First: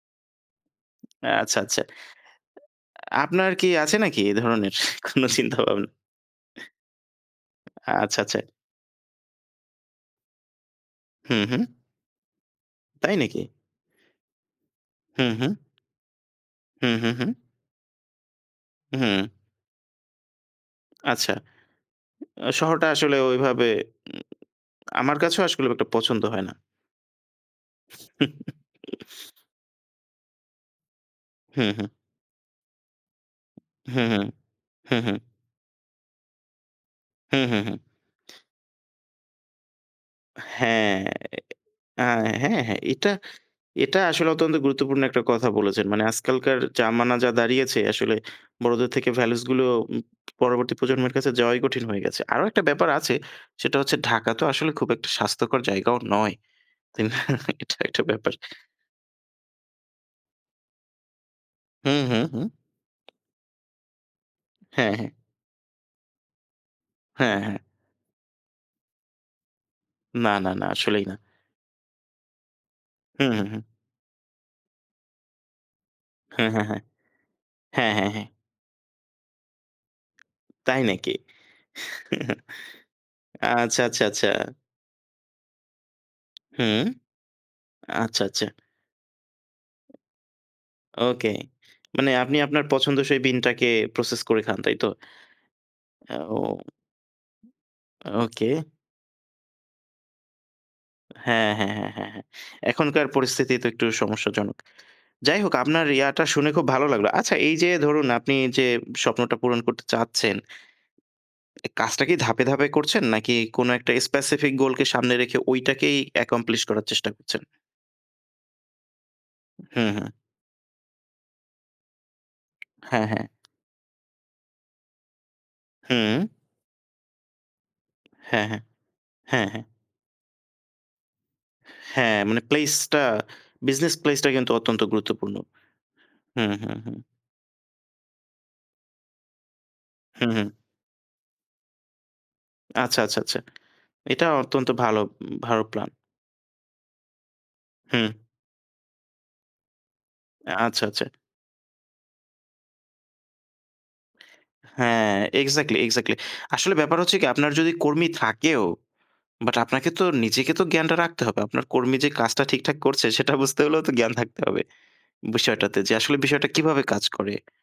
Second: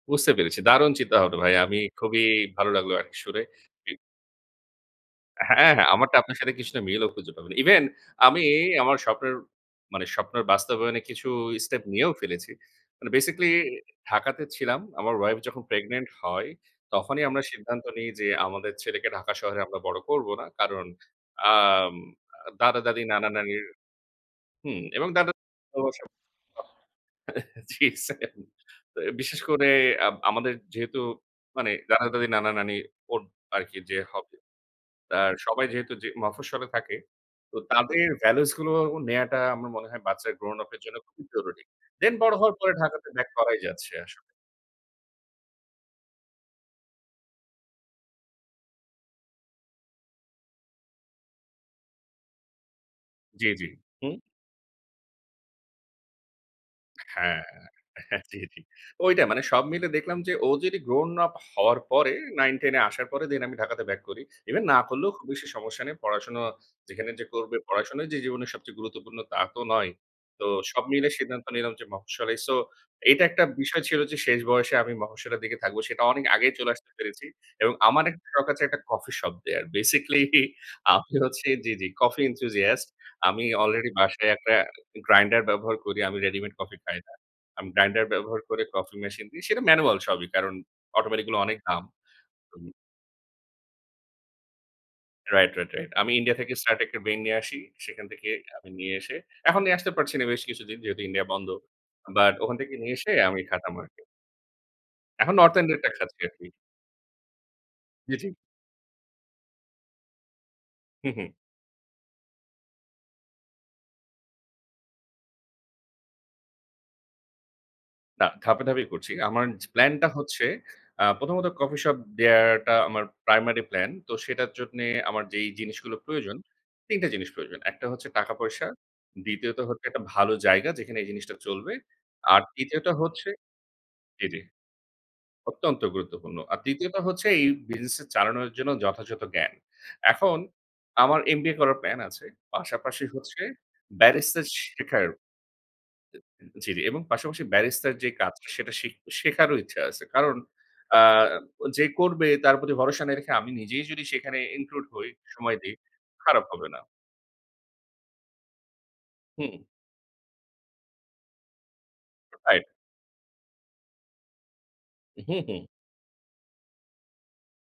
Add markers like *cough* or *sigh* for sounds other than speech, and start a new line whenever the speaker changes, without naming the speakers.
বুঝতে পেরেছি। দারুণ চিন্তা ভাবনা ভাই।
আচ্ছা,
আমি
আচ্ছা।
খুবই ভালো লাগলো আরকি শুনে।
আপনার কি
জি।
আছে নাকি এ ধরনের কোন
হ্যাঁ, হ্যাঁ।
চিন্তাভাবনা।
আমার তো আপনার সাথে কিছুটা মিল ও খুঁজে পাবেন। ইভেন
আচ্ছা, আচ্ছা।
আমি আমার স্বপ্নের মানে স্বপ্নের বাস্তবায়নে কিছু
হুম, হুম।
স্টেপ নিয়েও ফেলেছি। মানে
তাই নাকি?
বেসিক্যালি ঢাকাতে ছিলাম। আমার
হুম,
ওয়াইফ
হুম।
যখন প্রেগন্যান্ট হয়
হুম, হুম,
তখনই
হুম।
আমরা সিদ্ধান্ত নেই যে "আমাদের ছেলেকে
হুম।
ঢাকা শহরে আমরা বড় করব না।" কারণ
আচ্ছা।
আম
শহরটা
দাদা-দাদি,
আসলে
নানা-নানির
ওইভাবে উম
হুম এবং
আমার
দাদা
কাছেও আসলে একটা
*unintelligible*
পছন্দ হয় না।
জি সেইম। বিশেষ
*chuckles*
করে আব আমাদের যেহেতু
হুম,
মানে
হুম।
দাদা-দাদি, নানা-নানি ওর আরকি যে
হুম, হুম।
হবে,
হুম, হুম।
আর সবাই যেহেতু মফস্বলে থাকে
হুম,
তো
হুম, হুম।
তাদের ভ্যালুস গুলো নেয়াটা আমার মনে হয় বাচ্চার grown-up এর জন্য
হ্যাঁ।
খুবই জরুরি।
আ
দেন বড়
হ্যা,
হওয়ার পরে
হ্যাঁ।
ঢাকাতে
এটা
বাক করাই যাচ্ছে
এটা
আসলে।
আসলে অত্যন্ত গুরুত্বপূর্ণ একটা কথা বলেছেন। মানে আজকালকার জামানা যা দাঁড়িয়েছে আসলে বড়দের থেকে ভ্যালুস গুলো পরবর্তী প্রজন্মের কাছে যাওয়াই কঠিন হয়ে গেছে। আরও একটা ব্যাপার আছে
জ্বী, জ্বী।
সেটা হচ্ছে
হুম।
ঢাকা তো আসলে খুব একটা স্বাস্থ্যকর জায়গাও নয়। তাই না?
হ্যা।
এটা একটা ব্যাপার।
জি, জি ঐটা মানে সব মিলে দেখলাম যে ও যদি গ্রাউন আপ হওয়ার
হুম,
পরে
হুম, হুম।
9-10-এ আসার পরে দেন আমি ঢাকাতে ব্যাক করি। ইভেন না
হ্যাঁ, হ্যাঁ।
করলেও খুব বেশি সমস্যা নেই। পড়াশোনা যেখানে যে
হ্যা,
করবে
হ্যাঁ।
পড়াশোনা যে জীবনের সবচেয়ে গুরুত্বপূর্ণ তা তো নয়।
না,
তো
না, না।
সব
আসলেই
মিলে
না।
সিদ্ধান্ত নিলাম যে মফঃস্বলেই। সো এটা
হুম,
একটা
হুম, হুম।
বিষয় ছিল যে শেষ। বয়সে আমি মফস্বলের দিকে থাকবো সেটা অনেক
হ্যা,
আগেই
হ্যাঁ,
চলে
হ্যাঁ।
আসতে পেরেছি। এবং
হ্যা,
আমার
হ্যাঁ, হ্যাঁ।
একটা শখ আছে একটা কফি শপ দেয়ার। বেসিক্যালি
তাই নাকি?
আমি হচ্ছি জি, জি কফি enthusiast.
*chuckles*
আমি
আচ্ছা,
আলরেডি
আচ্ছ, আচ্ছা।
বাসায় একটা গ্রাইন্ডার ব্যবহার করি। আমি রেডিমেড কফি
হুম।
খাই না। আমি গ্রাইন্ডার
আচ্ছা,
ব্যবহার
আচ্ছা।
করে কফি মেশিনে দিই। সেটা ম্যানুয়াল সবই কারণ অটোমেটিক
ওকে
গুলো অনেক দাম।
মানে আপনি আপনার পছন্দ সেই বিনটাকে প্রসেস করে খান, তাইতো?
Right, right, right. আমি ইন্ডিয়া
ও,
থেকে স্টার ট্রেক ব্রেন নিয়ে আসি। সেখান থেকে
ওকে।
আমি নিয়ে এসে এখন নিয়ে আসতে পারছি না বেশ কিছু দিন যেহেতু ইন্ডিয়া বন্ধ।
হ্যাঁ, হ্যাঁ, হ্যাঁ, হ্যাঁ, হ্যাঁ।
বাট ওখান থেকে নিয়ে
এখনকার
এসে আমি
পরিস্থিতি তো
খাতাম
একটু
আরকি।
সমস্যাজনক।
এখন
যাইহোক
নর্থএন্ডের
আপনার
টা খাচ্ছি।
ইয়াটা
আরকি।
শুনে খুব ভালো লাগলো। আচ্ছা এই যে ধরুন
জি, জি।
আপনি যে স্বপ্নটা পূরণ করতে চাচ্ছেন
হুম, হুম।
কাজটা কি ধাপে ধাপে করছেন নাকি কোন একটা স্পেসিফিক গোল কে সামনে রেখে ঐটাকেই accomplish করার চেষ্টা করছেন?
না ধাপে, ধাপে করছি। আমার
হুম,
প্লান টা
হুম।
হচ্ছে আ প্রথমত কফি শপ দেওয়াটা আমার
হ্যাঁ, হ্যাঁ।
প্রাইমারি প্ল্যান তো সেটার জন্যে আমার যেই জিনিসগুলো
হুম।
প্রয়োজন তিনটা জিনিস প্রয়োজন। একটা হচ্ছে টাকা
হ্যাঁ, হ্যাঁ।
পয়সা,
হ্যা,
দ্বিতীয়ত
হ্যাঁ।
হচ্ছে একটা ভালো জায়গা যেখানে এই জিনিসটা চলবে।
হ্যাঁ, মানে
আর তৃতীয়টা
প্লেসটা
হচ্ছে
বিজনেস
জি,
প্লেসটা
জি।
কিন্তু অত্যন্ত গুরুত্বপূর্ণ।
অত্যন্ত গুরুত্বপূর্ণ।
হুম,
আর
হুম,
তৃতীয়ত
হুম।
হচ্ছে এই বিজনেস চালানোর জন্য যথাযথ জ্ঞান।
হুম,
এখন
হুম।
আমার MBA করার প্লান আছে।
আচ্ছা,
পাশাপাশি
আচ্ছা, আচ্ছা।
হচ্ছে
এটা
ব্যারিস্টার
অত্যন্ত ভালো
শেখার
ভালো প্লান।
জি, জি এবং পাশাপাশি ব্যারিস্টার
হুম।
যে কাজ সেটা শিখ শেখারও ইচ্ছা আছে। কারণ
আচ্ছা,
আ
আচ্ছা।
যে করবে তার প্রতি ভরসা না রেখে আমি নিজেই যদি সেখানে ইনক্লুড হয়,
হ্যাঁ
সময় দেই
এক্সাক্টলি, এক্সাক্টলি।
খারাপ হবে
আসলে
না।
ব্যাপার হচ্ছে কি আপনার যদি কর্মী থাকেও বাট
হুম।
আপনাকে তো নিজেকে তো জ্ঞানটা রাখতে হবে। আপনার কর্মী যে কাজটা
রাইট।
ঠিকঠাক করছে সেটা বুঝতে হলেও তো জ্ঞান থাকতে হবে।
হুম, হুম।
বিষয়টাতে যে আসলে বিষয়টা কীভাবে কাজ করে।